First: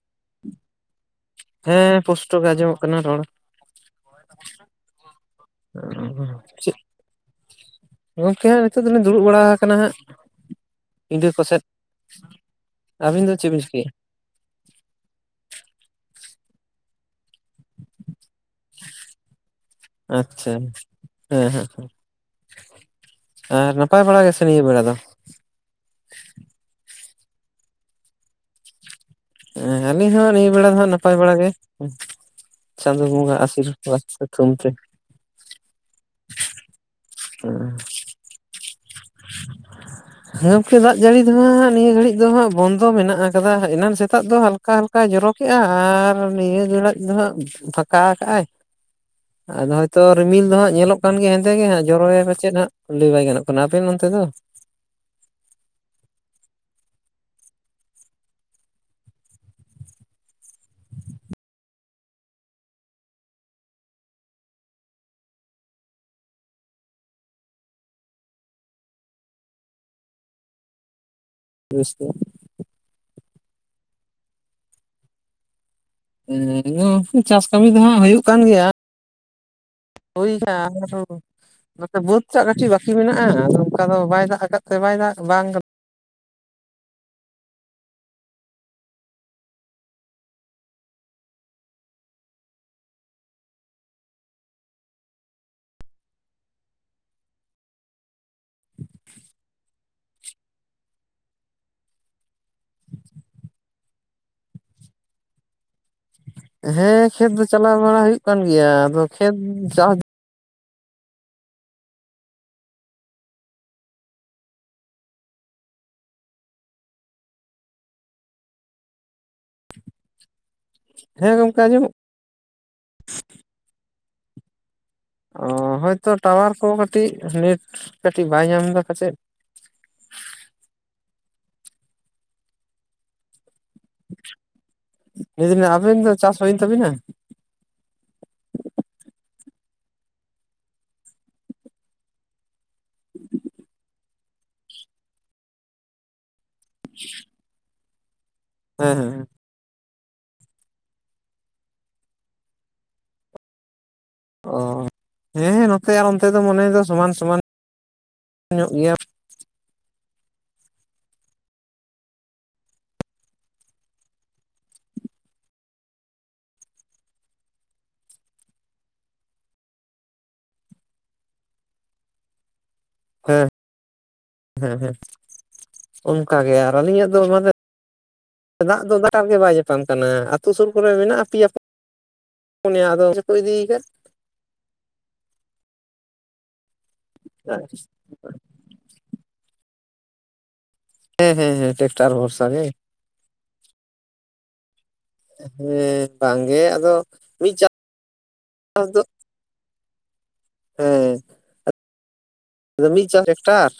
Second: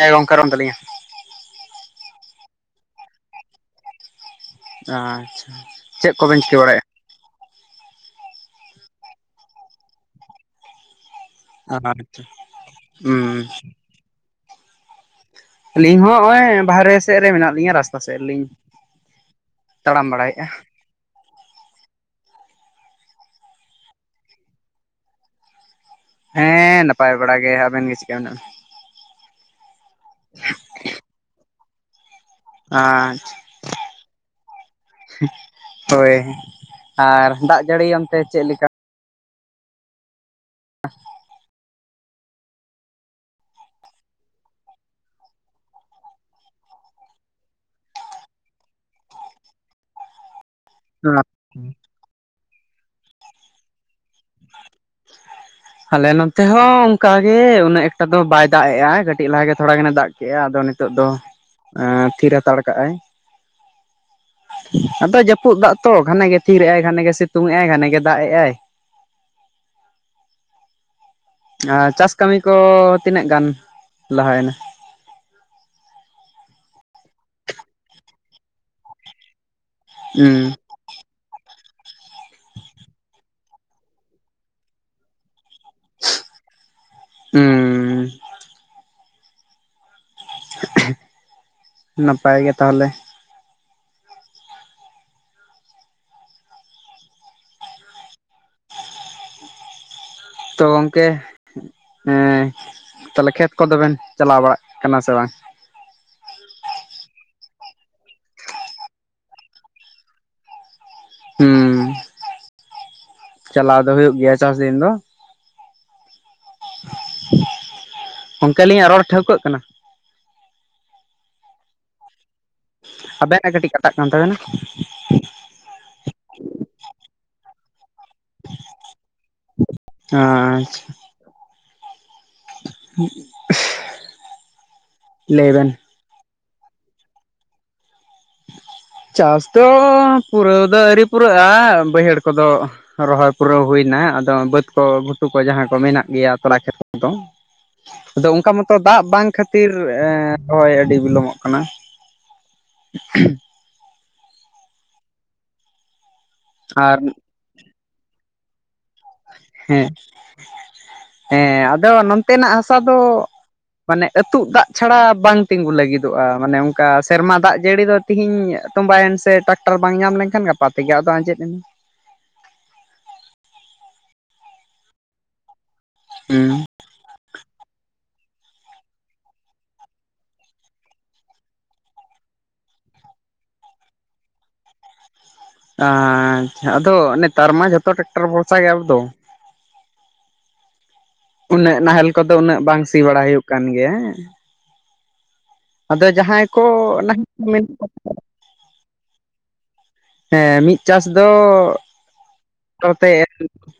ᱦᱮᱸ [unintelligible] ᱛᱟᱹᱞᱤᱧᱟ ᱦᱸ ᱯᱚᱥᱴᱚ ᱜᱮ ᱟᱹᱧᱡᱚᱢᱼᱚ ᱠᱟᱱᱟ ᱨᱚᱲ᱾ ᱟᱪᱪᱷᱟ ᱪᱮᱫ ᱠᱚᱵᱮᱱ ᱪᱤᱠᱟᱹ ᱪᱮᱫ ᱵᱟᱲᱟᱭᱮᱫᱼᱟ? [unintelligible] ᱱᱤᱛᱚᱜ ᱫᱚᱞᱤᱧ ᱫᱩᱲᱩᱵ ᱵᱟᱲᱟ ᱟᱠᱟᱱᱟ ᱦᱟᱸᱜ᱾ ᱯᱤᱰᱟᱹ ᱠᱚᱥᱮᱫ ᱟᱪᱪᱷᱟ ᱟᱹᱵᱤᱱ ᱫᱚ ᱦᱩᱸ ᱪᱮᱫ ᱵᱤᱱ ᱪᱤᱠᱟᱹᱭᱟ? ᱟᱹᱞᱤᱧ ᱦᱚᱸ ᱦᱚᱜᱼᱚᱭ ᱵᱟᱨᱦᱮ ᱥᱮᱫ ᱨᱮ ᱢᱮᱱᱟᱜ ᱞᱤᱧᱟᱹ ᱨᱟᱥᱛᱟ ᱥᱮᱫ ᱨᱮᱞᱤᱧ ᱛᱟᱲᱟᱢ ᱵᱟᱲᱟᱭᱮᱫᱼᱟ ᱟᱪᱪᱷᱟ, ᱦᱮᱸ ᱦᱮᱸ ᱦᱮᱸ, ᱟᱨ ᱱᱟᱯᱟᱭ ᱵᱟᱲᱟ ᱜᱮᱥᱮ ᱱᱤᱭᱟᱹ ᱵᱮᱲᱟ ᱫᱚ? ᱦᱮᱸ ᱱᱟᱯᱟᱭ ᱵᱟᱲᱟ ᱜᱮ ᱾ ᱟᱵᱮᱱ ᱜᱮ ᱪᱤᱜᱠᱟ ᱢᱮᱱᱟᱜ? ᱦᱮᱸ ᱟᱹᱞᱤᱧ ᱦᱚᱸ ᱱᱤᱭᱟᱹ ᱵᱮᱲᱟ ᱫᱚ ᱦᱟᱸᱜ ᱱᱟᱯᱟᱭ ᱵᱟᱲᱟ ᱜᱮ ᱾ ᱵᱮᱱᱟ ᱪᱟᱸᱫᱳ ᱟᱪᱪᱷᱟ ᱵᱚᱸᱜᱟ ᱟᱥᱤᱨᱵᱟᱫᱽ ᱛᱷᱩᱢᱛᱮ ᱾ ᱦᱳᱭ ᱟᱨ ᱫᱟᱜ ᱡᱟᱹᱲᱤ ᱚᱱᱛᱮ ᱪᱮᱫ ᱞᱮᱠᱟ? ᱦᱮᱸ ᱜᱚᱝᱠᱮ ᱫᱟᱜ ᱡᱟᱹᱲᱤᱼᱼ ᱦᱟᱸᱜ ᱱᱤᱭᱟᱹ ᱜᱷᱟᱹᱲᱤᱡ ᱫᱚ ᱦᱟᱸᱜ ᱵᱚᱱᱫᱚ ᱢᱮᱱᱟᱜ ᱟᱠᱟᱫᱟ, ᱮᱱᱟᱱ ᱥᱮᱛᱟᱜ ᱫᱚ ᱦᱟᱞᱠᱟ ᱦᱟᱞᱠᱟᱭ ᱡᱚᱨᱚᱼᱼ ᱠᱮᱜᱼᱟ᱾ ᱟᱨ ᱱᱤᱭᱟᱹ ᱜᱷᱟᱹᱲᱟᱡ ᱫᱚ ᱦᱟᱸᱜ ᱯᱷᱟᱠᱟ ᱠᱟᱜᱼᱟᱭ ᱾ ᱟᱫᱚ ᱦᱭᱳᱼᱼ ᱛᱚ ᱨᱤᱢᱤᱞ ᱫᱚ ᱦᱟᱸᱜ ᱧᱮᱞᱚᱜ ᱠᱟᱱ ᱜᱮᱭᱟ ᱦᱮᱸᱫᱮ ᱜᱮ ᱦᱟᱸᱜ, ᱡᱚᱨᱚ ᱭᱟᱭ ᱯᱟᱪᱮᱫ ᱦᱟᱸᱜ ᱞᱟᱹᱭ ᱵᱟᱭ ᱜᱟᱱᱚᱜ ᱠᱟᱱᱟ ᱾ ᱟᱯᱮ ᱱᱚᱱᱛᱮ ᱫᱚ? [inaudible] ᱟᱞᱮ ᱱᱚᱱᱛᱮ ᱦᱚᱸ ᱚᱝᱠᱟᱜ ᱜᱮ ᱩᱱᱟᱹᱜ ᱮᱠᱴᱟ ᱫᱚ ᱵᱟᱭ ᱫᱟᱜ ᱮᱜᱼᱟᱭ ᱾ ᱠᱟᱹᱴᱤᱡ ᱞᱟᱦᱟ ᱜᱮ ᱛᱷᱚᱲᱟ ᱜᱟᱱᱮ ᱫᱟᱜᱼᱼ ᱠᱮᱜᱼᱟ, ᱟᱫᱚ ᱱᱤᱛᱚᱜ ᱫᱚ ᱛᱷᱤᱨ ᱦᱟᱛᱟᱲ ᱠᱟᱜᱼ ᱟᱭ ᱾ ᱟᱫᱚ ᱡᱟᱹᱯᱩᱫ ᱫᱟᱜ ᱛᱚ ᱜᱷᱟᱱᱮ ᱜᱮ ᱛᱷᱤᱨᱮᱜᱼᱟᱭ ᱜᱷᱟᱱᱮ ᱜᱮ ᱥᱤᱛᱩᱝ ᱮᱜᱼ ᱟᱭ ᱜᱷᱟᱱᱮ ᱜᱮ ᱫᱟᱜ ᱮᱜᱼ ᱟᱭ ᱾ ᱟᱨ ᱪᱟᱥ ᱠᱟᱹᱢᱤ ᱠᱚ ᱛᱤᱱᱟᱹᱜ ᱜᱟᱱ ᱞᱟᱦᱟ ᱭᱮᱱᱟ? ᱦᱩᱸ ᱪᱟᱥ ᱠᱟᱹᱢᱤ ᱫᱚ ᱦᱟᱸᱜ ᱦᱩᱭᱩᱜ ᱠᱟᱱ ᱜᱮᱭᱟ ᱾ ᱦᱩᱸ [unintelligible] ᱱᱚᱛᱮ ᱵᱟᱹᱫᱽ ᱥᱮᱡ ᱠᱟᱹᱴᱤᱡ ᱵᱟᱠᱤ ᱢᱮᱱᱟᱜᱼᱟ ᱟᱫᱚ ᱚᱱᱠᱟ ᱫᱚ ᱵᱟᱭ ᱫᱟᱜ ᱟᱠᱟᱫ ᱛᱮ ᱵᱟᱭ ᱫᱟᱜ ᱵᱟᱝᱼᱼ ᱦᱩᱸ ᱱᱟᱯᱟᱭ ᱜᱮ ᱛᱟᱦᱚᱞᱮ ᱾ [inaudible] ᱛᱚ ᱜᱚᱝᱠᱮ ᱮᱸ ᱛᱟᱦᱞᱮ ᱠᱷᱮᱛ ᱠᱚᱫᱚ ᱵᱮᱱ ᱪᱟᱞᱟᱣ ᱵᱟᱲᱟᱜ ᱠᱟᱱᱟ ᱥᱮ ᱵᱟᱝ? ᱦᱮᱸ ᱠᱷᱮᱛ ᱫᱚ ᱪᱟᱞᱟᱣ ᱵᱟᱲᱟ ᱦᱩᱭᱩᱜ ᱠᱟᱱ ᱜᱮᱭᱟ ᱾ ᱟᱫᱚ ᱠᱷᱮᱛ ᱪᱟᱥᱼᱼ ᱦᱩᱸ᱾ ᱪᱟᱞᱟᱣ ᱫᱚ ᱦᱩᱭᱩᱜ ᱜᱮᱭᱟ ᱪᱟᱥ ᱫᱤᱱ ᱫᱚ ᱾ ᱜᱚᱝᱠᱮ ᱟᱹᱞᱤᱧᱟᱜ ᱨᱚᱲ ᱴᱷᱟᱹᱣᱠᱟᱹᱜ ᱠᱟᱱᱟ? ᱦᱮᱸ ᱜᱚᱝᱠᱮ ᱟᱸᱡᱚᱢᱚᱜᱼᱼ ᱟᱵᱮᱱᱟᱜ ᱠᱟᱹᱴᱤᱡ ᱠᱟᱴᱟᱜ ᱠᱟᱱ ᱛᱟᱵᱮᱱᱟ ᱾ ᱚ ᱦᱳᱭᱛᱚ ᱴᱟᱣᱟᱨ ᱠᱚ ᱠᱟᱹᱴᱤᱡ ᱱᱮᱴ ᱠᱟᱹᱴᱤᱡ ᱵᱟᱭ ᱧᱟᱢ ᱮᱫᱟ ᱯᱟᱪᱮᱫ ᱾ ᱟᱻ ᱟᱪᱪᱷᱟ᱾ [unintelligible] ᱞᱟᱹᱭ ᱫᱟᱞᱤᱧ ᱟᱵᱮᱱ ᱫᱚ ᱪᱟᱥ ᱦᱩᱭᱮᱱ ᱛᱟᱵᱤᱱᱟ? ᱪᱟᱥ ᱫᱚ ᱯᱩᱨᱟᱹᱣ ᱫᱚ ᱟᱹᱣᱨᱤ ᱯᱩᱨᱟᱹᱜᱼᱟ᱾ ᱵᱟᱹᱭᱦᱟᱹᱲ ᱠᱚᱫᱚ ᱾ ᱨᱚᱦᱚᱭ ᱯᱩᱨᱟᱹᱣ ᱦᱩᱭᱱᱟ ᱟᱫᱚ ᱵᱟᱹᱫᱽ ᱠᱚ ᱜᱷᱩᱴᱩ ᱠᱚ ᱡᱟᱦᱟᱸ ᱠᱚ ᱢᱮᱱᱟᱜ ᱜᱮᱭᱟ ᱛᱞᱟ ᱠᱷᱮᱛ ᱠᱚᱨᱮ ᱫᱚ ᱾ ᱟᱫᱚ ᱚᱝᱠᱟ ᱢᱚᱛᱚ ᱦᱮᱸ ᱫᱟᱜ ᱦᱮᱸ ᱵᱟᱝ ᱠᱷᱟᱹᱛᱤᱨ ᱨᱚᱦᱚᱭ ᱟᱹᱰᱤ ᱵᱤᱞᱚᱢᱚᱜ ᱠᱟᱱᱟ ᱾ ᱚ ᱦᱮᱸ ᱦᱮᱸ ᱱᱚᱛᱮ ᱟᱨ ᱚᱱᱛᱮ ᱫᱚ ᱢᱚᱱᱮᱲ ᱫᱟ ᱟᱨ ᱥᱚᱢᱟᱱ ᱥᱚᱢᱟᱱ ᱧᱚᱜ ᱜᱮᱭᱟᱼᱼ ᱦᱮᱸ ᱦᱮᱸ ᱟᱫᱚ ᱱᱚᱱᱛᱮᱱᱟᱜ ᱦᱟᱥᱟ ᱫᱚᱼᱼ ᱢᱟᱱᱮ ᱟᱹᱛᱩᱜ ᱫᱟᱜ ᱪᱷᱟᱲᱟ ᱵᱟᱝ ᱛᱤᱸᱜᱩ ᱞᱟᱹᱜᱤᱫᱚᱜᱼᱟ, ᱢᱟᱱᱮ ᱚᱱᱠᱟ ᱥᱮᱨᱢᱟ ᱫᱟᱜ ᱡᱟᱹᱲᱤ ᱫᱚᱼᱼ ᱛᱤᱦᱤᱧ ᱛᱚᱸᱵᱟᱭᱮᱱ ᱥᱮ ᱴᱟᱠᱴᱟᱨ ᱵᱟᱝ ᱧᱟᱢ ᱞᱮᱱ ᱠᱷᱟᱱ ᱜᱟᱯᱟ ᱛᱮᱜᱮ ᱟᱫᱚ ᱟᱸᱡᱮᱫ ᱮᱱᱟ ᱾ ᱦᱮᱸ ᱦᱮᱸ ᱦᱮᱸ ᱚᱝᱠᱟ ᱜᱮ ᱦᱩᱸ ᱟᱨ ᱟᱹᱞᱤᱧᱟᱜ ᱫᱚ ᱢᱟᱱᱮᱼᱼ ᱫᱟᱜ ᱫᱚ ᱜᱟᱰᱟᱨ ᱜᱮ ᱵᱟᱭ ᱧᱟᱯᱟᱢ ᱠᱟᱱᱟ, ᱟᱹᱛᱩ ᱥᱩᱨ ᱠᱚᱨᱮ ᱢᱮᱱᱟᱜ ᱯᱮᱭᱟᱼᱼ ᱯᱳᱱᱭᱟ ᱫᱚ ᱚᱠᱚᱭ ᱪᱚᱠᱚ ᱤᱫᱤᱭ ᱠᱟᱫ? ᱟ ᱟᱪᱪᱷᱟ ᱟᱫᱚ ᱱᱮᱛᱟᱨ ᱢᱟ ᱡᱷᱚᱛᱚ ᱴᱨᱟᱠᱴᱟᱨ ᱵᱷᱚᱨᱥᱟ ᱜᱮ ᱟᱵᱚ ᱫᱚ ᱾ ᱦᱮᱸ ᱦᱮᱸ ᱦᱮᱸ ᱩᱱᱟᱹᱜ ᱱᱟᱦᱮᱞ ᱴᱮᱠᱴᱟᱨ ᱠᱚᱫᱚ ᱵᱷᱚᱨᱥᱟ ᱩᱱᱟᱹᱜ ᱜᱮ ᱵᱟᱝ ᱥᱤ ᱵᱟᱲᱟ ᱦᱩᱭᱩᱜ ᱠᱟᱱ ᱜᱮᱭᱟ ᱦᱮᱸ ᱾ ᱟᱫᱚ ᱦᱮᱸ ᱡᱟᱦᱟᱸᱭ ᱵᱟᱝᱜᱮ ᱠᱚ ᱟᱫᱚ ᱢᱤᱫ ᱱᱟᱦᱮᱞ ᱪᱟᱥ ᱠᱚ [unintelligible] ᱫᱚ ᱦᱮᱸ ᱢᱤᱫ ᱪᱟᱥ ᱦᱮᱸ ᱫᱚᱼᱼ ᱟᱫᱚ ᱢᱤᱫ ᱪᱟᱥ ᱴᱮᱠᱴᱟᱨᱼᱼ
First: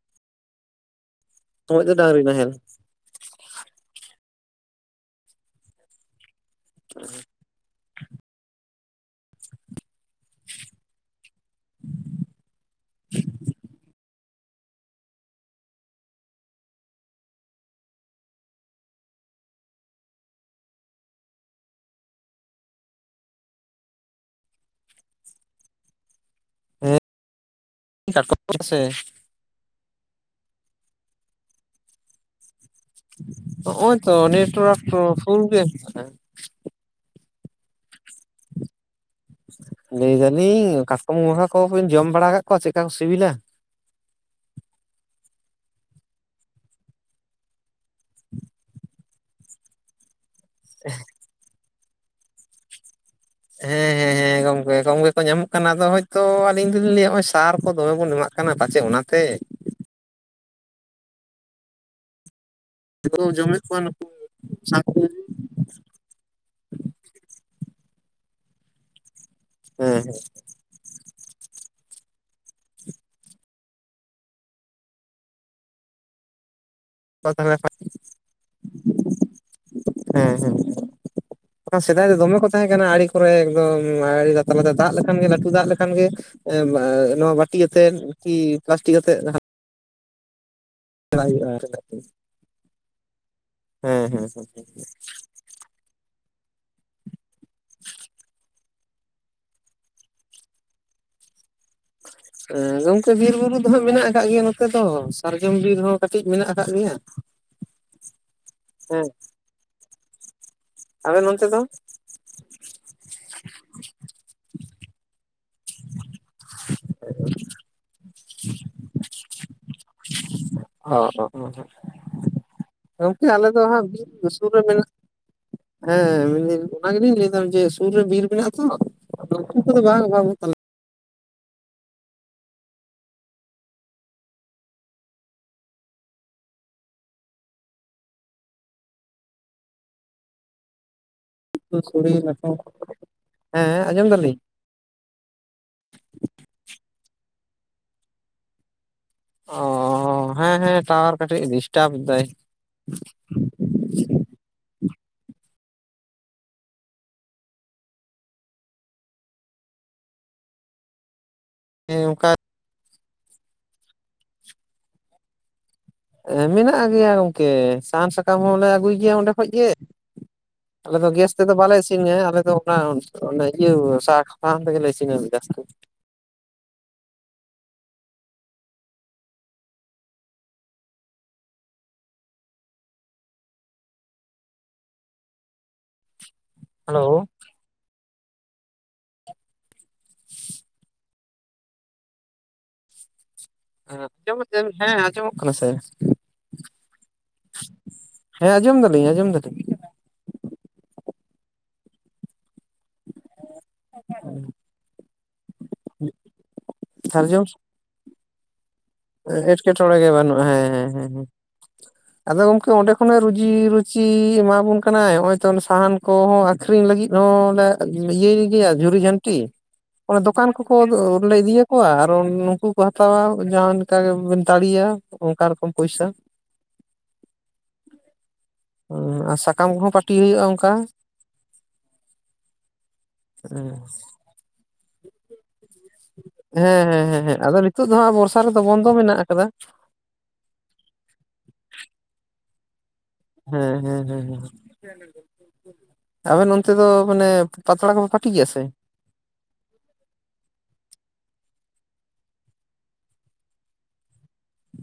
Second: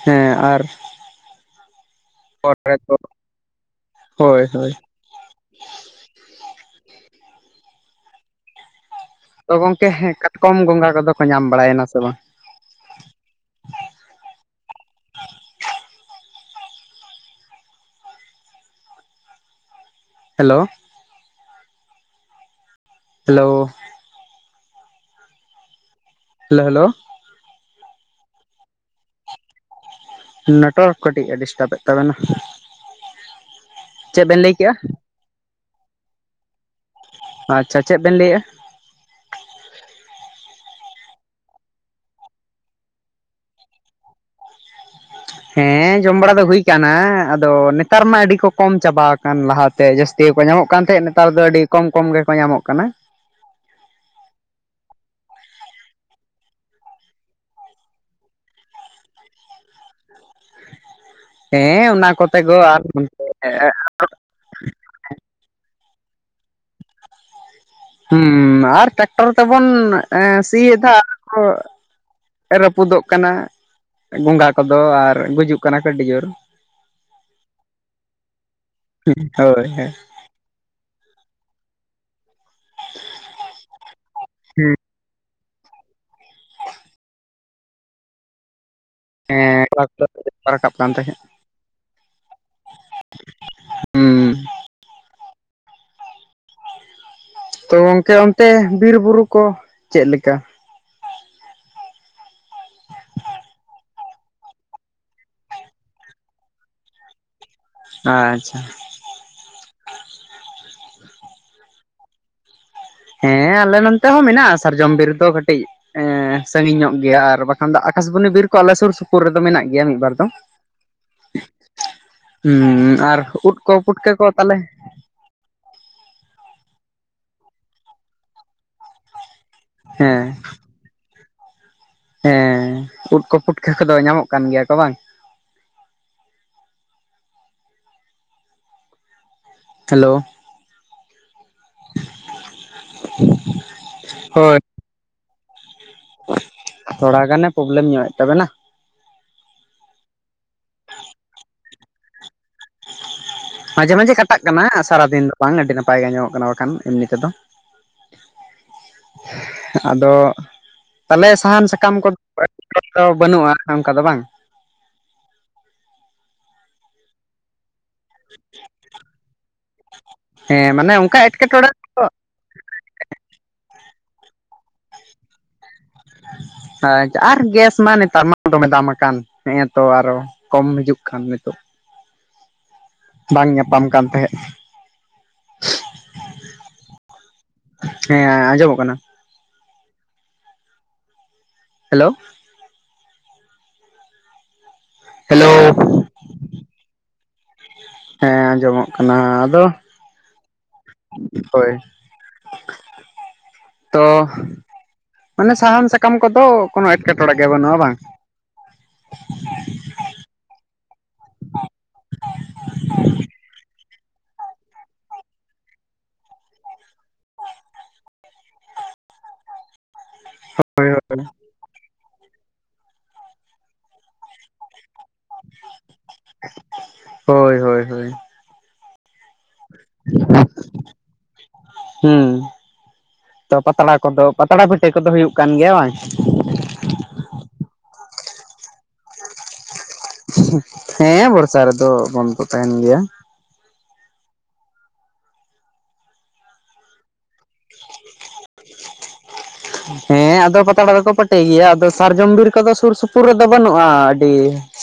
ᱦᱮᱸ ᱟᱨ ᱥᱚᱢᱚᱭ ᱫᱚ ᱰᱟᱝᱨᱤ ᱱᱟᱦᱮᱞ [unintelligible] ᱦᱳᱭ ᱦᱳᱭ᱾ [inaudible] ᱛᱚ ᱜᱚᱝᱠᱮ ᱠᱟᱴᱠᱚᱢ ᱜᱚᱸᱜᱟ ᱠᱚᱫᱚ ᱠᱚ ᱧᱟᱢ ᱵᱟᱲᱟᱭᱮᱱᱟ ᱥᱮ ᱵᱟᱝ? ᱦᱮᱞᱳ ᱦᱮᱞᱳ ᱦᱮᱞᱳ ᱦᱮᱞᱳ ᱦᱮᱸ [inaudible] ᱱᱟᱴᱚᱣᱟᱨᱠ ᱠᱟᱹᱴᱤᱡ ᱮ ᱰᱤᱥᱴᱟᱵ ᱮᱫ ᱛᱟᱵᱮᱱᱟ᱾ ᱱᱚᱜᱼᱚᱭ ᱛᱚ ᱪᱮᱫ ᱵᱮᱱ ᱞᱟᱹᱭ ᱠᱮᱜᱼᱟ ᱱᱮᱴᱚᱣᱟᱨᱠ ᱫᱚ ᱯᱩᱞ ᱜᱮ ᱟᱪᱪᱷᱟ ᱪᱮᱫ ᱵᱮᱱ ᱞᱟᱹᱭᱮᱜᱼᱟ? ᱞᱟᱹᱭ ᱫᱟᱞᱤᱧ ᱠᱟᱥᱴᱚᱢ ᱜᱚᱝᱜᱟ ᱠᱚ ᱵᱤᱱ ᱡᱚᱢ ᱵᱟᱲᱟ ᱠᱟᱫ ᱠᱚᱣᱟ ᱪᱮᱫᱠᱟ ᱠᱚ ᱥᱤᱵᱤᱞᱟ? ᱦᱮᱸ ᱡᱚᱢ ᱵᱟᱲᱟ ᱫᱚ ᱦᱩᱭ ᱠᱟᱱᱟ ᱟᱫᱚ ᱱᱮᱛᱟᱨ ᱢᱟ ᱟᱹᱰᱤ ᱠᱚ ᱠᱚᱢ ᱪᱟᱵᱟᱣ ᱠᱟᱱ ᱞᱟᱦᱟᱛᱮ ᱡᱟᱹᱥᱛᱤ ᱜᱮ ᱠᱚ ᱧᱟᱢᱚᱜ ᱠᱟᱱ ᱛᱟᱦᱮᱸᱫ ᱱᱮᱛᱟᱨ ᱫᱚ ᱟᱹᱰᱤ ᱠᱚᱢ ᱠᱚᱢ ᱜᱮᱠᱚ ᱧᱟᱢᱚᱜ ᱠᱟᱱᱟ᱾ ᱦᱮᱸ ᱦᱮᱸ ᱦᱮᱸ ᱦᱮᱸ ᱜᱚᱝᱠᱮ ᱠᱚᱢ ᱜᱮ ᱠᱚ ᱧᱟᱢᱚᱜ ᱠᱟᱱᱟ ᱟᱫᱚ ᱦᱚᱭᱛᱳ ᱟᱞᱤᱧ ᱫᱚᱞᱤᱧ ᱞᱟᱹᱭᱟ ᱱᱚᱜᱚᱭ ᱥᱟᱨ ᱠᱚ ᱫᱚᱢᱮ ᱵᱚᱱ ᱮᱢᱟᱜ ᱠᱟᱱᱟ ᱯᱟᱪᱷᱮᱜ ᱚᱱᱟᱛᱮ, ᱦᱮᱸ ᱚᱱᱟ ᱠᱚᱛᱮ ᱜᱚ ᱟᱨ [inaudible] ᱦᱮᱸ ᱟᱨ ᱴᱨᱟᱠᱴᱟᱨ ᱛᱮᱵᱚᱱ ᱦᱮᱸ ᱥᱤᱭᱮᱫᱟ [inaudible] ᱨᱟᱹᱯᱩᱫᱚᱜ ᱠᱟᱱᱟ ᱵᱚᱸᱜᱟ ᱠᱚᱫᱚ ᱟᱨ ᱜᱩᱡᱩᱜ ᱠᱟᱱᱟ ᱠᱚ ᱟᱹᱰᱤ ᱡᱳᱨ, ᱦᱮᱸ ᱦᱳᱭ ᱦᱮᱸ ᱦᱮᱸ ᱦᱮᱸ ᱦᱮᱸ ᱥᱮᱫᱟᱭ ᱫᱚ ᱫᱚᱢᱮ ᱠᱚ ᱛᱟᱦᱮᱸ ᱠᱟᱱᱟ ᱟᱲᱮ ᱠᱚᱨᱮ ᱮᱠᱫᱚᱢ ᱟᱲᱮ ᱞᱟᱛᱟ ᱫᱟᱜ ᱞᱮᱠᱷᱟᱱ ᱜᱮ ᱞᱟᱹᱴᱩ ᱫᱟᱜ ᱞᱮ ᱠᱷᱟᱱ ᱜᱮ ᱱᱚᱣᱟ ᱵᱟᱴᱤ ᱟᱛᱮᱫ ᱠᱤ ᱯᱞᱟᱥᱴᱤᱠ ᱟᱛᱮᱫ [inaudible] ᱨᱟᱠᱟᱵ ᱠᱟᱱ ᱛᱟᱭ, ᱪᱟᱞᱟᱜ ᱦᱩᱭᱩᱜ [unintelligible] ᱦᱮᱸ ᱦᱩᱸ ᱦᱮᱸ ᱦᱮᱸ ᱛᱚ ᱜᱚᱢᱠᱮ ᱚᱱᱛᱮ ᱵᱤᱨ ᱵᱩᱨᱩ ᱠᱚ ᱪᱮᱫ ᱞᱮᱠᱟ? ᱦᱮᱸ ᱜᱚᱝᱠᱮ ᱵᱤᱨ ᱵᱩᱨᱩ ᱫᱚ ᱦᱟᱸᱜ ᱢᱮᱱᱟᱜ ᱠᱟᱜ ᱜᱮᱭᱟ ᱱᱚ ᱛᱮᱫᱚ ᱥᱟᱨᱡᱚᱢ ᱵᱤᱨ ᱦᱚᱸ ᱠᱟᱹᱴᱤᱡ ᱢᱮᱱᱟᱜ ᱠᱟᱜ ᱜᱮᱭᱟ᱾ ᱟᱪᱪᱷᱟ, ᱦᱮᱸ, ᱟᱵᱮᱱ ᱚᱱᱛᱮ ᱫᱚ ᱦᱮᱸ ᱟᱞᱮ ᱱᱚᱱᱛᱮ ᱦᱚᱸ ᱢᱮᱱᱟᱜᱼᱟ ᱥᱟᱨᱡᱚᱢ ᱵᱤᱨ ᱫᱚ ᱠᱟᱹᱴᱤᱡ ᱮᱸ ᱥᱟᱺᱜᱤᱧ ᱧᱚᱜ ᱜᱮᱭᱟ ᱟᱨ ᱵᱟ ᱠᱷᱟᱱ ᱫᱚ ᱟᱠᱟᱥᱵᱟᱱᱤ ᱵᱤᱨ ᱠᱚ ᱟᱞᱮ ᱥᱩᱨ ᱥᱩᱯᱩᱨ ᱨᱮᱫᱚ ᱢᱮᱱᱟᱜ ᱜᱮᱭᱟ ᱢᱤᱫ ᱵᱟᱨ ᱫᱚ᱾ ᱦᱚᱜ ᱚ ᱦᱚᱜ ᱚ ᱦᱩᱸ ᱟᱨ ᱜᱚᱢᱠᱮ ᱟᱞᱮ ᱩᱫ ᱫᱚ ᱠᱚ ᱦᱟᱸᱜ ᱯᱩᱴᱠᱟᱹ ᱠᱚ ᱥᱩᱨ ᱛᱟᱞᱮ ᱨᱮ ᱢᱮᱱᱟᱜ ᱦᱮᱸ ᱚᱱᱟ ᱢᱮᱱ ᱫᱟᱹᱧ ᱚᱱᱟ ᱜᱮᱞᱤᱧ ᱞᱟᱹᱭᱫᱟ ᱡᱮ ᱥᱩᱨ ᱨᱮ ᱵᱤᱨ ᱢᱮᱱᱟᱜ ᱟᱛᱚ, ᱩᱱᱠᱩ ᱠᱚ ᱫᱚ ᱵᱟᱝ ᱦᱮᱸ ᱵᱟᱹᱱᱩᱜ ᱛᱟᱞᱮ ᱦᱮᱸ ᱩᱫ ᱠᱚ ᱯᱩᱴᱠᱟᱹ ᱠᱚᱫᱚ ᱧᱟᱢᱚᱜ ᱠᱟᱱ ᱜᱮᱭᱟ ᱠᱚ ᱵᱟᱝ? ᱦᱮᱞᱳ, ᱩᱱᱠᱩ ᱥᱚᱲᱮ ᱞᱮᱴᱚ ᱦᱮᱸ ᱟᱸᱡᱚᱢ ᱫᱟᱞᱤᱧ᱾ ᱦᱳᱭ ᱛᱷᱚᱲᱟ ᱜᱟᱱᱮ ᱯᱨᱚᱵᱞᱮᱢ ᱧᱚᱜᱮᱫ ᱛᱟᱵᱮᱱᱟ᱾ ᱚ ᱦᱮᱸ ᱦᱮᱸ ᱴᱟᱣᱟᱨ ᱠᱟᱹᱴᱤᱡ ᱰᱤᱥᱴᱟᱯ ᱫᱟᱭ᱾ ᱢᱟᱡᱷᱮ ᱢᱟᱡᱷᱮ ᱠᱟᱴᱟᱜ ᱠᱟᱱᱟ ᱥᱟᱨᱟᱫᱤᱱ ᱫᱚ ᱵᱟᱝ ᱟᱹᱰᱤ ᱱᱟᱯᱟᱭ ᱜᱮ ᱟᱸᱡᱚᱢᱚᱜ ᱠᱟᱱᱟ ᱵᱟᱠᱷᱟᱱ ᱮᱢᱱᱤ ᱛᱮᱫᱚ᱾ ᱟᱫᱚ ᱛᱟᱦᱚᱞᱮ ᱥᱟᱦᱟᱱ ᱥᱟ ᱠᱟᱢ ᱦᱮᱸ ᱠᱚᱫᱚ ᱚᱱᱠᱟ [inaudible] ᱵᱟᱹᱱᱩᱜᱼᱟ ᱠᱷᱟᱱ ᱚᱱᱠᱟ ᱫᱚ ᱵᱟᱝ? ᱮ ᱢᱮᱱᱟᱜ ᱜᱮᱭᱟ ᱜᱚᱝᱠᱮ, ᱥᱟᱦᱟᱱ ᱥᱟᱠᱟᱢ ᱦᱚᱸᱞᱮ ᱟᱹᱜᱩᱭ ᱜᱮᱭᱟ ᱚᱸᱰᱮ ᱠᱷᱚᱡ ᱜᱮ, ᱦᱮᱸ, ᱢᱟᱱᱮ ᱟᱞᱮ ᱫᱚ ᱚᱱᱠᱟ ᱜᱮᱥ ᱛᱮᱫᱚ ᱮᱴᱠᱮᱴᱚᱬᱮ ᱵᱟᱞᱮ ᱫᱚ ᱤᱥᱤᱱ ᱜᱮᱭᱟ, ᱟᱞᱮ ᱫᱚ ᱚᱱᱟ ᱚᱱᱟ ᱤᱭᱟᱹ ᱥᱟ ᱥᱟᱦᱟᱱ ᱛᱮᱜᱮᱞᱮ ᱤᱥᱤᱱᱟ ᱜᱮᱥᱛᱮ ᱟᱨ ᱜᱮᱥ ᱢᱟ ᱱᱮᱛᱟᱨ ᱢᱟ ᱫᱚᱢᱮ ᱫᱟᱢ ᱟᱠᱟᱱ ᱦᱮᱸᱛᱚ ᱟᱨᱚ ᱠᱚᱢ ᱦᱤᱡᱩᱜ ᱠᱷᱟᱱ ᱱᱤᱛᱚᱜ ᱵᱟᱝ ᱧᱟᱯᱟᱢ ᱠᱟᱱ ᱛᱟᱦᱮᱸᱜ᱾ ᱦᱮᱞᱳ, ᱦᱮᱸ ᱟᱸᱡᱚᱢᱚᱜ ᱠᱟᱱᱟ᱾ ᱦᱮᱞᱳ, ᱟᱸᱡᱚᱢ [inaudible] ᱦᱮᱸ ᱟᱸᱡᱚᱢᱚᱜ ᱠᱟᱱᱟ ᱦᱮᱞᱳ ᱥᱮ᱾ ᱦᱮᱸ ᱟᱸᱡᱚᱢ ᱟᱸᱡᱚᱢᱚᱜ ᱫᱟᱞᱤᱧ ᱠᱟᱱᱟ ᱟᱸᱡᱚᱢ ᱟᱫᱚ ᱫᱟᱞᱤᱧ ᱦᱳᱭ᱾ ᱛᱚ ᱢᱟᱱᱮ ᱥᱟᱦᱟᱱ ᱥᱟᱠᱟᱢ ᱠᱚᱫᱚ ᱠᱚᱱᱚ ᱮᱸᱴᱠᱮᱴᱚᱲᱮ ᱜᱮ ᱵᱟᱹᱱᱩᱜᱼᱟ ᱦᱮᱸ ᱵᱟᱝ? ᱮᱸᱴᱠᱮᱴᱚᱬᱮ ᱜᱮ ᱵᱟᱹᱱᱩᱜᱼᱟ ᱦᱮᱸ ᱦᱮᱸ ᱦᱮᱸ ᱦᱮᱸ᱾ [inaudible] ᱟᱫᱚ ᱜᱚᱝᱠᱮ ᱚᱸᱰᱮ ᱠᱷᱚᱱᱮ ᱨᱩᱡᱤ ᱨᱩᱪᱤ ᱮᱢᱟᱵᱚᱱ ᱠᱟᱱᱟᱭ ᱦᱚᱜ-ᱚᱭ ᱛᱚ ᱥᱟᱦᱟᱱ ᱠᱚᱦᱚᱸ ᱟᱹᱠᱷᱨᱤᱧ ᱞᱟᱹᱜᱤᱫ ᱦᱚᱸ ᱞᱮ ᱤᱭᱟᱹᱭ ᱜᱮᱭᱟ ᱡᱷᱩᱨᱤ ᱡᱷᱟᱹᱱᱴᱤ, ᱚᱱᱮ ᱫᱚᱠᱟᱱ ᱠᱚᱠᱚ ᱦᱳᱭ ᱤᱫᱤᱭᱟᱠᱚᱣᱟ ᱟᱨ ᱩᱱᱩᱠᱩ ᱠᱚ ᱦᱟᱛᱟᱣᱟ ᱡᱟᱦᱟᱸ ᱠᱟ ᱜᱮᱵᱮᱱ ᱛᱟᱹᱲᱤᱭᱟ ᱚᱱᱠᱟ ᱨᱚᱠᱚᱢ ᱯᱚᱭᱥᱟ᱾ ᱦᱳᱭ ᱦᱳᱭ ᱦᱳᱭ ᱚ ᱟᱥᱟ ᱦᱩᱸ ᱛᱚ ᱦᱮᱸ ᱯᱟᱛᱲᱟ ᱠᱚᱫᱚ ᱯᱟᱛᱲᱟ ᱯᱟᱹᱴᱤ ᱠᱚᱫᱚ ᱦᱩᱭᱩᱜ ᱠᱟᱱ ᱜᱮᱭᱟ ᱵᱟᱝ? ᱦᱮᱸ ᱦᱮᱸ ᱦᱮᱸ ᱦᱮᱸ ᱟᱫᱚ ᱱᱤᱛᱚᱜ ᱫᱚ ᱦᱟᱸᱜ ᱵᱚᱨᱥᱟ ᱨᱮᱫᱚ ᱵᱚᱱᱫᱚ ᱢᱮᱱᱟᱜ ᱟᱠᱟᱫᱟ᱾ ᱦᱮᱸ ᱵᱚᱨᱥᱟ ᱨᱮᱫᱚ ᱵᱚᱱᱫᱚ ᱛᱟᱦᱮᱱ ᱜᱮᱭᱟ᱾ ᱦᱮᱸ ᱦᱮᱸ ᱦᱮᱸ ᱦᱮᱸ ᱦᱮᱸ᱾ ᱟᱵᱮᱱ ᱚᱱᱛᱮ ᱫᱚ ᱢᱟᱱᱮ ᱯᱟᱛᱲᱟ ᱠᱚᱯᱮ ᱯᱟᱹᱴᱤ ᱜᱮᱭᱟ ᱥᱮ? ᱦᱮᱸ ᱟᱫᱚ ᱯᱟᱛᱲᱟ ᱫᱚᱠᱚ ᱯᱟᱹᱴᱤ ᱜᱮᱭᱟ ᱟᱫᱚ ᱥᱟᱨᱡᱚᱢ ᱵᱤᱨ ᱠᱚᱫᱚ ᱥᱩᱨ ᱥᱩᱯᱩᱨ ᱨᱮᱫᱚ ᱵᱟᱹᱱᱩᱜᱼᱟ ᱟᱹᱰᱤ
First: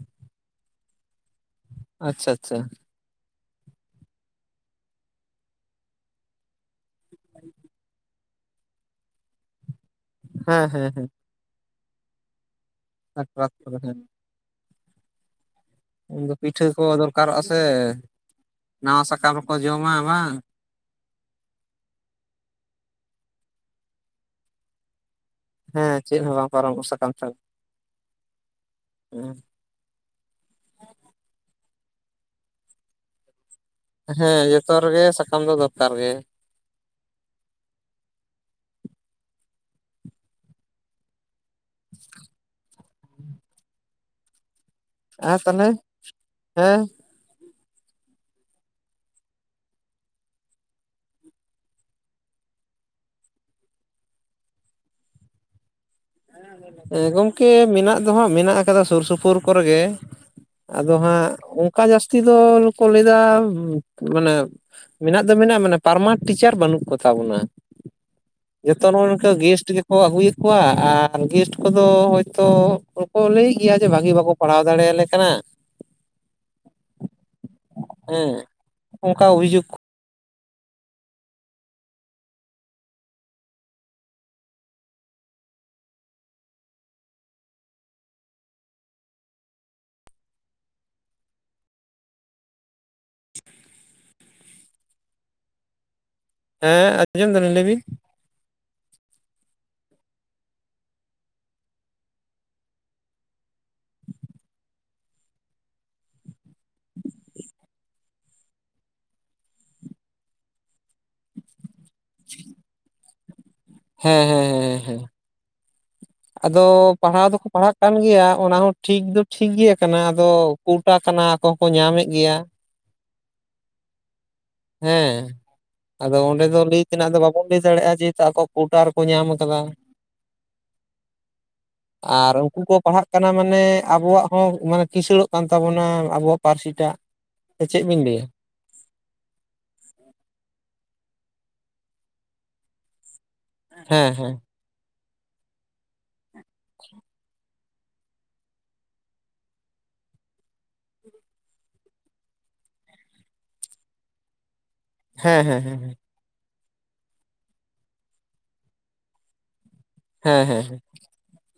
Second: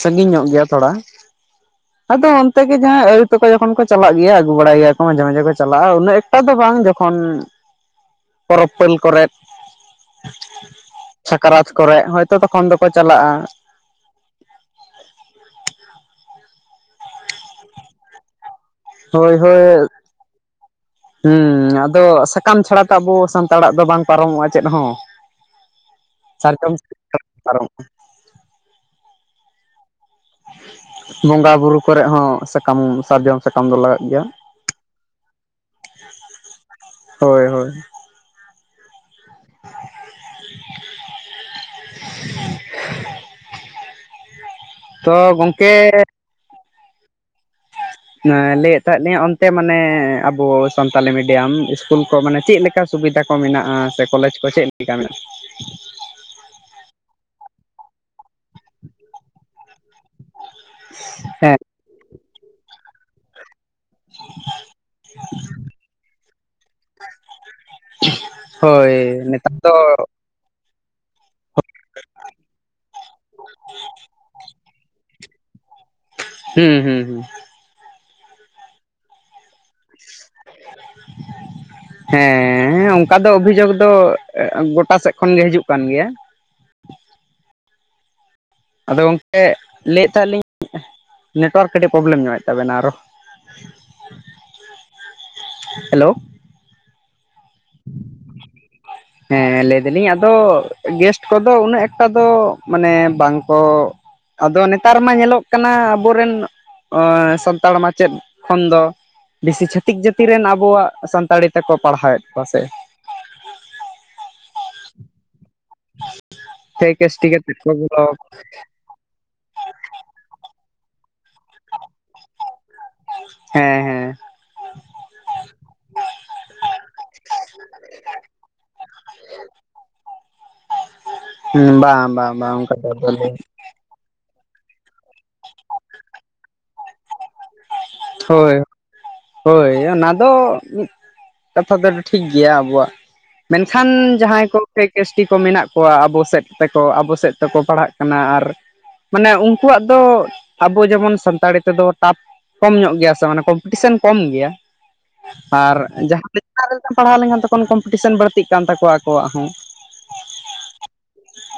ᱥᱟᱺᱜᱤᱧ ᱧᱚᱜ ᱜᱮᱭᱟ ᱛᱷᱚᱲᱟ ᱟᱫᱚ ᱟᱪᱪᱷᱟ ᱟᱪᱪᱷᱟ ᱚᱱᱛᱮ ᱜᱮ ᱡᱟᱦᱟᱸ ᱟᱹ ᱛᱟ ᱡᱚᱠᱷᱚᱱ ᱠᱚ ᱪᱟᱞᱟᱜ ᱜᱮᱭᱟ ᱟᱹᱜᱩ ᱵᱟᱲᱟᱭ ᱜᱮᱭᱟ ᱠᱚ ᱢᱟᱡᱷᱮ ᱢᱟᱡᱷᱮ ᱠᱚ ᱪᱟᱞᱟᱜᱼᱟ ᱩᱱᱟᱹᱜ ᱮᱠᱴᱟ ᱫᱚ ᱵᱟᱝ ᱡᱚᱠᱷᱚᱱ ᱯᱚᱨᱚᱵᱽ ᱯᱟᱹᱞ ᱠᱚᱨᱮᱫ ᱦᱮᱸ ᱦᱮᱸ᱾ ᱥᱟᱠᱨᱟᱛ ᱠᱚᱨᱮᱜ ᱦᱚᱭᱛᱚ ᱛᱚᱠᱷᱚᱱ ᱫᱚᱠᱚ ᱪᱟᱞᱟᱜᱼᱟ᱾ [unintelligible] ᱯᱤᱴᱷᱟᱹ ᱠᱚ ᱫᱚᱨᱠᱟᱨᱚᱜ-ᱟ ᱥᱮ ᱱᱟᱣᱟ ᱥᱟᱠᱟᱢ ᱦᱳᱭ ᱨᱮᱠᱚ ᱦᱳᱭ ᱡᱚᱢᱟ ᱵᱟᱝ? ᱦᱩᱸ, ᱟᱫᱚ ᱥᱟᱠᱟᱢ ᱪᱷᱟᱲᱟ ᱛᱚ ᱟᱵᱚ ᱥᱟᱱᱛᱟᱲᱟᱜ ᱫᱚ ᱵᱟᱝ ᱯᱟᱨᱚᱢᱚᱜᱼᱟ ᱪᱮᱫ ᱦᱚᱸ ᱦᱮᱸ ᱪᱮᱫ ᱦᱚᱸ ᱵᱟᱝ ᱥᱟᱨᱡᱚᱢ ᱯᱚᱨᱚᱢᱚᱜ-ᱟ ᱥᱟᱠᱟᱢ ᱪᱷᱟᱲᱟ ᱯᱟᱨᱚᱢᱚᱜᱼᱟ ᱦᱩᱸ ᱵᱚᱸᱜᱟ ᱵᱩᱨᱩ ᱠᱚᱨᱮᱜ ᱦᱚᱸ ᱥᱟᱠᱟᱢ ᱥᱟᱨᱡᱚᱢᱼᱼ ᱥᱟᱠᱟᱢ ᱫᱚ ᱞᱟᱜᱟᱜ ᱜᱮᱭᱟ ᱦᱮᱸ ᱡᱚᱛᱚ ᱨᱮᱜᱮ ᱥᱟᱠᱟᱢ ᱫᱚ ᱫᱚᱨᱠᱟᱨ ᱜᱮ ᱦᱳᱭ ᱦᱳᱭ᱾ [inaudible] ᱛᱚ ᱟᱨ ᱛᱟᱦᱚᱞᱮ ᱜᱚᱝᱠᱮ ᱦᱮᱸ ᱞᱟᱹᱭᱮᱫ ᱛᱟᱦᱮᱸᱫ ᱞᱤᱧ ᱚᱱᱛᱮ ᱢᱟᱱᱮ ᱟᱵᱚ ᱥᱟᱱᱛᱟᱞᱤ ᱢᱤᱰᱤᱭᱟᱢ ᱤᱥᱠᱩᱞ ᱠᱚ ᱢᱟᱱᱮ ᱪᱮᱫ ᱞᱮᱠᱟ ᱠᱟ ᱥᱩᱵᱤᱫᱷᱟ ᱠᱚ ᱢᱮᱱᱟᱜᱼᱟ ᱥᱮ ᱠᱚᱞᱮᱡᱽ ᱠᱚ ᱪᱮᱫ ᱞᱮᱠᱟ ᱢᱮᱱᱟᱜᱼᱟ? ᱦᱮᱸ ᱜᱚᱢᱠᱮ ᱢᱮᱱᱟᱜ ᱫᱚ ᱦᱟᱸᱜ ᱢᱮᱱᱟᱜ ᱠᱟᱫᱟ ᱥᱩᱨ ᱥᱩᱯᱩᱨ ᱠᱚᱨᱮᱜ ᱜᱮ ᱟᱫᱚ ᱦᱟᱸᱜ ᱦᱮᱸ ᱚᱱᱠᱟ ᱡᱟᱹᱥᱛᱤ ᱫᱚᱠᱚ ᱞᱟᱹᱭᱫᱟ ᱢᱟᱱᱮ ᱢᱮᱱᱟᱜ ᱫᱚ ᱢᱮᱱᱟᱜᱼᱟ ᱢᱟᱱᱮ ᱯᱟᱨᱢᱟᱱᱴ ᱴᱤᱪᱟᱨ ᱵᱟᱹᱱᱩᱜ ᱠᱚ ᱛᱟᱵᱚᱱᱟ᱾ ᱡᱚᱛᱚ ᱱᱚᱜᱼᱚ ᱦᱳᱭ ᱱᱚᱝᱠᱟ ᱱᱮᱛᱟᱨ ᱜᱮᱥᱴ ᱫᱚ ᱜᱮᱠᱚ ᱟᱹᱜᱩᱭᱮᱫ ᱠᱚᱣᱟ ᱟᱨ ᱟᱨ ᱜᱮᱥᱴ ᱠᱚᱫᱚ ᱦᱚᱭᱛᱳ ᱠᱚ ᱞᱟᱹᱭᱮᱫ ᱜᱮᱭᱟ ᱡᱮ ᱵᱷᱟᱹᱜᱤ ᱵᱟᱠᱚ ᱯᱟᱲᱦᱟᱣ ᱫᱟᱲᱮᱭᱟᱞᱮ ᱠᱟᱱᱟ᱾ ᱦᱩᱸ ᱦᱩᱸ ᱦᱩᱸ᱾ ᱦᱮᱸ ᱚᱱᱠᱟ ᱚᱵᱷᱤᱡᱳᱜᱽ [unintelligible] ᱦᱮᱸ ᱚᱱᱠᱟ ᱫᱚ ᱚᱵᱷᱤᱡᱳᱜ ᱫᱚ ᱜᱚᱴᱟ ᱥᱮᱫ ᱠᱷᱚᱱ ᱜᱮ ᱦᱤᱡᱩᱜ ᱠᱟᱱ ᱜᱮᱭᱟ᱾ ᱟᱫᱚ ᱜᱚᱝᱠᱮ ᱞᱟᱹᱭᱮᱫ ᱛᱟᱦᱮᱸ ᱞᱤᱧ ᱱᱮᱴᱣᱟᱨᱠ ᱠᱟᱹᱴᱤᱡ ᱯᱨᱚᱵᱞᱮᱢ ᱧᱚᱜᱮᱫ ᱛᱟᱵᱮᱱᱟ ᱟᱨᱚ᱾ ᱦᱮᱞᱳ᱾ ᱦᱮᱸ ᱟᱸᱡᱚᱢ ᱫᱟᱞᱤᱧ ᱞᱟᱹᱭ ᱵᱤᱱ᱾ ᱦᱮᱸ ᱞᱟᱹᱭ ᱫᱟᱞᱤᱧ ᱟᱫᱚ ᱜᱮᱥᱴ ᱠᱚᱫᱚ ᱩᱱᱟᱹᱜ ᱮᱠᱴᱟ ᱫᱚ ᱢᱟᱱᱮ ᱵᱟᱝᱠᱚᱼᱼ ᱟᱫᱚ ᱱᱮᱛᱟᱨ ᱢᱟ ᱧᱮᱞᱚᱜ ᱠᱟᱱᱟ ᱟᱵᱚᱨᱮᱱ ᱥᱟᱱᱛᱟᱲ ᱚ ᱢᱟᱪᱮᱫᱼᱼ ᱠᱷᱚᱱ ᱫᱚ ᱵᱮᱥᱤ ᱪᱷᱟᱹᱛᱤᱠ ᱡᱟᱹᱛᱤ ᱨᱮᱱ ᱟᱵᱚᱣᱟᱜ ᱥᱟᱱᱛᱟᱲᱤ ᱛᱮᱠᱚ ᱯᱟᱲᱦᱟᱣᱮᱫ ᱠᱚᱣᱟ ᱥᱮ᱾ ᱦᱮᱸ ᱦᱮᱸ ᱦᱮᱸ ᱦᱮᱸ ᱦᱮᱸ᱾ ᱟᱫᱚ ᱴᱷᱮᱠ ᱯᱟᱲᱦᱟᱣ ᱮᱥᱴᱤ ᱫᱚᱠᱚ ᱠᱟᱛᱮᱫ ᱠᱚ ᱯᱟᱲᱦᱟᱜ ᱠᱟᱱ ᱵᱚᱞᱚ ᱜᱮᱭᱟ ᱚᱱᱟ ᱦᱚᱸᱼᱼ ᱴᱷᱤᱠ ᱫᱚ ᱴᱷᱤᱠ ᱜᱮ ᱠᱟᱱᱟ ᱟᱫᱚ ᱠᱳᱴᱟ ᱠᱟᱱᱟ ᱟᱠᱚ ᱦᱚᱸᱠᱚ ᱧᱟᱢᱮᱫ ᱜᱮᱭᱟ᱾ ᱦᱮᱸ ᱦᱮᱸ᱾ ᱦᱮᱸ᱾ ᱟᱫᱚ ᱚᱸᱰᱮ ᱫᱚ ᱞᱟᱹᱭ ᱛᱮᱱᱟᱜ ᱫᱚ ᱵᱟᱵᱚᱱ ᱞᱟᱹᱭ ᱫᱟᱲᱮᱭᱟᱜᱼᱟ ᱡᱮᱦᱮᱛᱩ ᱟᱠᱚᱣᱟᱜ ᱠᱳᱣᱴᱟ ᱨᱮᱠᱚ ᱧᱟᱢ ᱠᱟᱫᱟ᱾ ᱦᱮᱸ ᱵᱟᱝ ᱟᱨ ᱵᱟᱝ ᱵᱟᱝ ᱩᱱᱠᱩ ᱠᱚ ᱚᱱᱠᱟ ᱫᱚ ᱯᱟᱲᱦᱟᱜ ᱵᱟᱞᱮ ᱠᱟᱱᱟ ᱢᱟᱱᱮ ᱟᱵᱚᱣᱟᱜᱼᱼ ᱦᱚᱸ ᱢᱟᱱᱮ ᱠᱤᱥᱟᱹᱲᱚᱜ ᱠᱟᱱ ᱛᱟᱵᱚᱱᱟ ᱟᱵᱚᱣᱟᱜ ᱯᱟᱹᱨᱥᱤᱴᱟᱜ ᱥᱮ ᱪᱮᱫ ᱵᱤᱱ ᱞᱟᱹᱭᱟ? ᱦᱳᱭ ᱷᱳᱭ ᱚᱱᱟ ᱫᱚᱼᱼ ᱠᱟᱛᱷᱟ ᱫᱚ ᱴᱷᱤᱠ ᱜᱮᱭᱟ ᱟᱵᱚᱣᱟᱜᱼᱼ ᱢᱮᱱᱠᱷᱟᱱ ᱦᱮᱸ ᱦᱮᱸ ᱡᱟᱦᱟᱸᱭ ᱠᱚ ᱯᱷᱮᱠ ᱮᱥᱴᱤ ᱠᱚ ᱢᱮᱱᱟᱜ ᱠᱚᱣᱟ ᱟᱵᱚ ᱥᱮᱫ ᱛᱮᱠᱚ ᱟᱵᱚ ᱥᱮᱫ ᱛᱮᱠᱚ ᱯᱟᱲᱦᱟᱜᱼᱼ ᱠᱟᱱᱟ ᱟᱨ ᱢᱟᱱᱮ ᱩᱱᱠᱩᱣᱟᱜ ᱫᱚ ᱟᱵᱚ ᱡᱮᱢᱚᱱ ᱥᱟᱱᱛᱟᱲᱤ ᱛᱮᱫᱚ ᱴᱟᱯᱼᱼ ᱠᱚᱢ ᱧᱚᱜ ᱜᱮᱭᱟ ᱥᱮ ᱢᱟᱱᱮ ᱠᱚᱢ ᱯᱤᱴᱤᱥᱮᱱ ᱠᱚᱢ ᱜᱮᱭᱟ ᱦᱮᱸ ᱦᱮᱸ ᱟᱨ ᱦᱮᱸ ᱡᱟᱦᱟᱸᱼᱼ [inaudible] ᱯᱟᱲᱦᱟᱣ ᱞᱮᱱᱠᱷᱟᱱ ᱠᱚᱢ ᱠᱚᱢᱯᱤᱴᱤᱥᱮᱱ ᱵᱟᱲᱛᱤᱜ ᱠᱟᱱ ᱛᱟᱠᱚᱣᱟ ᱟᱠᱚᱣᱟᱜ ᱦᱚᱸ᱾ ᱦᱮᱸ ᱦᱮᱸ᱾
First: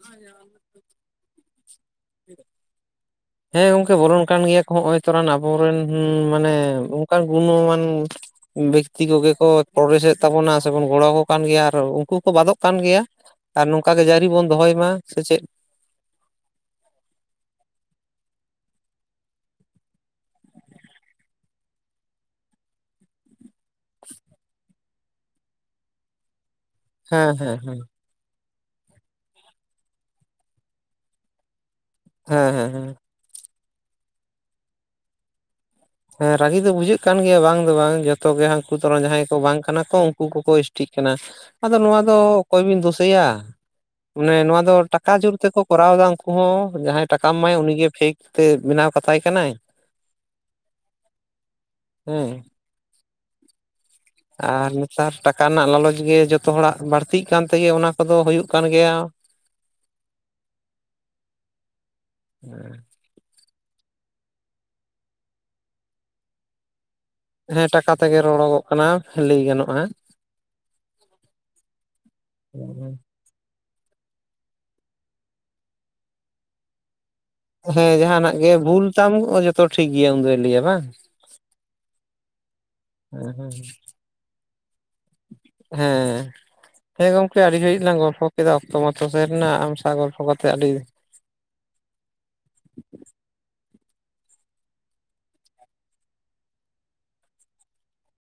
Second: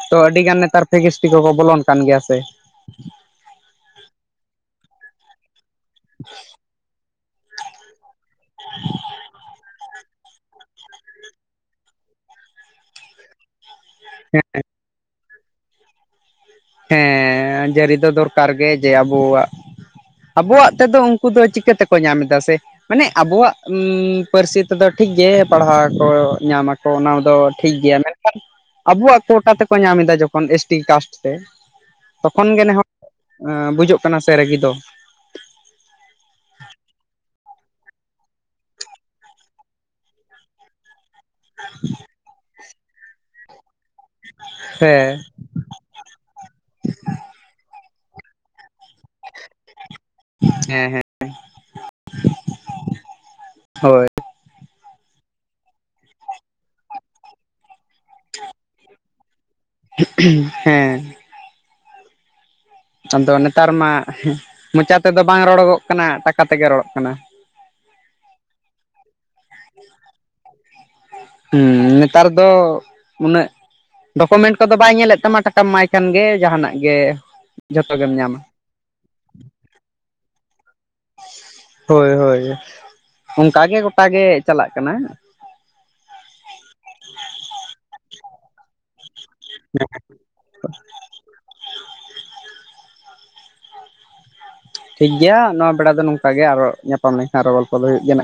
ᱛᱚ ᱟᱹᱰᱤᱜᱟᱱ ᱱᱮᱛᱟᱨ ᱯᱷᱮᱠ ᱤᱥ ᱴᱤ ᱠᱚᱠᱚ ᱵᱚᱞᱚᱱ ᱠᱟᱱ ᱜᱮᱭᱟ ᱥᱮ᱾ ᱦᱮᱸ ᱜᱚᱢᱠᱮ ᱵᱚᱞᱚᱱ ᱠᱟᱱ ᱜᱮᱭᱟ ᱠᱚ ᱱᱚᱜᱼᱚᱭ ᱛᱚᱨᱟᱱ ᱟᱵᱚᱨᱮᱱ ᱦᱩ ᱢᱟᱱᱮ ᱚᱱᱠᱟᱱ ᱜᱩᱱᱚᱢᱟᱱ ᱵᱮᱠᱛᱤ ᱠᱚᱜᱮ ᱠᱚ ᱯᱨᱚᱵᱮᱥᱮᱫ ᱛᱟᱵᱚᱱᱟ ᱥᱮᱵᱚᱱ ᱜᱚᱲᱚ ᱟᱠᱚ ᱠᱟᱱ ᱜᱮᱭᱟ ᱟᱨ ᱩᱱᱠᱩ ᱦᱚᱸᱠᱚ ᱵᱟᱫᱚᱜ ᱠᱟᱱ ᱜᱮᱭᱟ, ᱟᱨ ᱱᱚᱝᱠᱟ ᱜᱮ ᱡᱟᱹᱨᱤ ᱵᱚᱱ ᱫᱚᱦᱚᱭ ᱢᱟ᱾ ᱥᱮ ᱪᱮᱫ! ᱦᱮᱸᱻ ᱡᱟᱹᱨᱤ ᱫᱚ ᱫᱚᱨᱠᱟᱨ ᱜᱮ ᱡᱮ ᱟᱵᱚᱣᱟᱜ᱾ ᱟᱵᱚᱣᱟᱜ ᱛᱮᱫᱚ ᱩᱱᱠᱩ ᱫᱚ ᱪᱤᱠᱟᱹ ᱛᱮᱠᱚ ᱧᱟᱢ ᱮᱫᱟ ᱥᱮ? ᱢᱟᱱᱮ ᱟᱵᱚᱣᱟᱜ ᱯᱟᱹᱨᱥᱤ ᱛᱮᱫᱚ ᱴᱷᱤᱠ ᱜᱮ ᱯᱟᱲᱦᱟᱣ ᱠᱚ ᱧᱟᱢᱟ᱾ ᱚᱱᱟ ᱫᱚ ᱦᱮᱸ ᱦᱮᱸ ᱴᱷᱤᱠ ᱦᱮᱸ ᱜᱮᱭᱟ ᱢᱮᱱᱠᱷᱟᱱ ᱟᱵᱚᱣᱟᱜ ᱠᱳᱴᱟ ᱛᱮᱠᱚ ᱧᱟᱢ ᱮᱫᱟ ᱡᱚᱠᱷᱚᱱ ᱮᱥ ᱴᱤ ᱠᱟᱥᱴ᱾ ᱛᱚᱠᱷᱚᱱ ᱦᱮᱸ ᱜᱮ ᱦᱮᱸ ᱱᱟᱜᱷ ᱦᱮᱸ ᱵᱩᱡᱩᱜ ᱠᱟᱱᱟ ᱥᱮ ᱨᱟᱹᱜᱤ ᱫᱚ᱾ ᱦᱮᱸ ᱨᱟᱹᱜᱤ ᱫᱚ ᱵᱩᱡᱷᱟᱹᱜ ᱠᱟᱱ ᱜᱮᱭᱟ ᱵᱟᱝ ᱫᱚ ᱵᱟᱝ ᱡᱚᱛᱚ ᱜᱮ ᱦᱟᱹᱠᱩ ᱛᱚᱨᱚᱢ ᱡᱟᱦᱟᱸᱭ ᱠᱚ ᱵᱟᱝ ᱠᱟᱱᱟ ᱠᱚ ᱩᱱᱠᱩ ᱠᱚᱠᱚ ᱮᱥ ᱴᱷᱤᱠ ᱠᱟᱱᱟ, ᱟᱫᱚ ᱱᱚᱣᱟ ᱫᱚ ᱚᱠᱚᱭ ᱵᱤᱱ ᱫᱤᱥᱩᱟᱹᱭᱟ ᱢᱟᱱᱮ ᱱᱚᱣᱟ ᱫᱚ ᱴᱟᱠᱟ ᱦᱮᱸ ᱡᱳᱨ ᱛᱮᱠᱚ ᱠᱚᱨᱟᱣ ᱮᱫᱟ ᱩᱱᱠᱩ ᱦᱚᱸ ᱡᱟᱦᱟᱸᱭ ᱴᱟᱠᱟᱢ ᱮᱢᱟᱭ ᱩᱱᱤ ᱜᱮ ᱯᱷᱮᱠ ᱛᱮ ᱵᱮᱱᱟᱣ ᱠᱟᱛᱟᱭ ᱠᱟᱱᱟᱭ᱾ ᱦᱮᱸ ᱦᱮᱸ ᱦᱮᱸ ᱦᱳᱭ ᱟᱨ ᱱᱮᱛᱟᱨ ᱴᱟᱠᱟ ᱨᱮᱱᱟᱜ ᱞᱟᱞᱚᱪ ᱜᱮ ᱡᱚᱛᱚ ᱦᱚᱲᱟᱜ ᱵᱟᱹᱲᱛᱤᱜ ᱠᱟᱱ ᱛᱮᱜᱮ ᱚᱱᱟ ᱠᱚᱫᱚ ᱦᱩᱭᱩᱜ ᱠᱟᱱ ᱜᱮᱭᱟ᱾ ᱦᱮᱸ ᱦᱮᱸ ᱟᱫᱚ ᱱᱮᱛᱟᱨ ᱢᱟ ᱢᱚᱪᱟ ᱛᱮᱫᱚ ᱵᱟᱝ ᱨᱚᱲᱚᱜᱚᱜ ᱠᱟᱱᱟ ᱴᱟᱠᱟ ᱛᱮᱜᱮ ᱨᱚᱲᱚᱜ ᱠᱟᱱᱟ᱾ ᱦᱮᱸ ᱴᱟᱠᱟ ᱛᱮᱜᱮ ᱨᱚᱲᱚᱜᱚᱜ ᱠᱟᱱᱟ ᱞᱟᱹᱭ ᱜᱟᱱᱚᱜᱼᱟ᱾ ᱦᱩᱸ ᱱᱮᱛᱟᱨ ᱫᱚ ᱩᱱᱟᱜ ᱰᱚᱠᱚᱢᱮᱱᱴ ᱠᱚᱫᱚ ᱵᱟᱭ ᱧᱮᱞᱮᱫ ᱛᱟᱢᱟ ᱴᱟᱠᱟᱢ ᱮᱢᱟᱭ ᱠᱷᱟᱱ ᱜᱮ ᱡᱟᱸᱦᱟᱱᱟᱜ ᱜᱮ᱾ ᱦᱮᱸ ᱡᱷᱚᱛᱚ ᱜᱮᱢ ᱡᱟᱸᱦᱟᱱᱟᱜ ᱧᱟᱢᱟ ᱜᱮ ᱵᱷᱩᱞ ᱛᱟᱢ ᱡᱚᱛᱚ ᱴᱷᱤᱠ ᱜᱮᱭᱟ ᱩᱱᱫᱚᱭ ᱞᱟᱹᱭᱟ ᱵᱟᱝ᱾ ᱦᱳᱭ ᱦᱳᱭ ᱚᱝᱠᱟ ᱜᱮ ᱜᱚᱴᱟ ᱜᱮ ᱪᱟᱞᱟᱜ ᱠᱟᱱᱟ᱾ ᱦᱮᱸ, ᱦᱮᱸ ᱜᱚᱢᱠᱮ ᱟᱹᱰᱤ ᱜᱷᱟᱹᱲᱤᱡ ᱞᱟᱝ ᱜᱚᱞᱯᱷᱚ ᱠᱮᱫᱟ ᱚᱠᱛᱚ ᱢᱟᱛᱚ ᱥᱮᱱᱽᱱᱟ ᱟᱢ ᱥᱟᱣ ᱜᱚᱞᱯᱷᱚ ᱠᱟᱛᱮᱜ ᱟᱹᱰᱤ ᱴᱷᱤᱠ ᱜᱮᱭᱟ ᱱᱚᱣᱟ ᱵᱮᱲᱟ ᱫᱚ ᱱᱚᱝᱠᱟ ᱜᱮ ᱟᱨᱚ ᱧᱟᱯᱟᱢ ᱞᱮᱝᱠᱷᱟᱱ ᱟᱨᱚ ᱜᱚᱞᱯᱚ ᱫᱚ ᱦᱩᱭᱩᱜ ᱜᱮ ᱱᱟᱜ᱾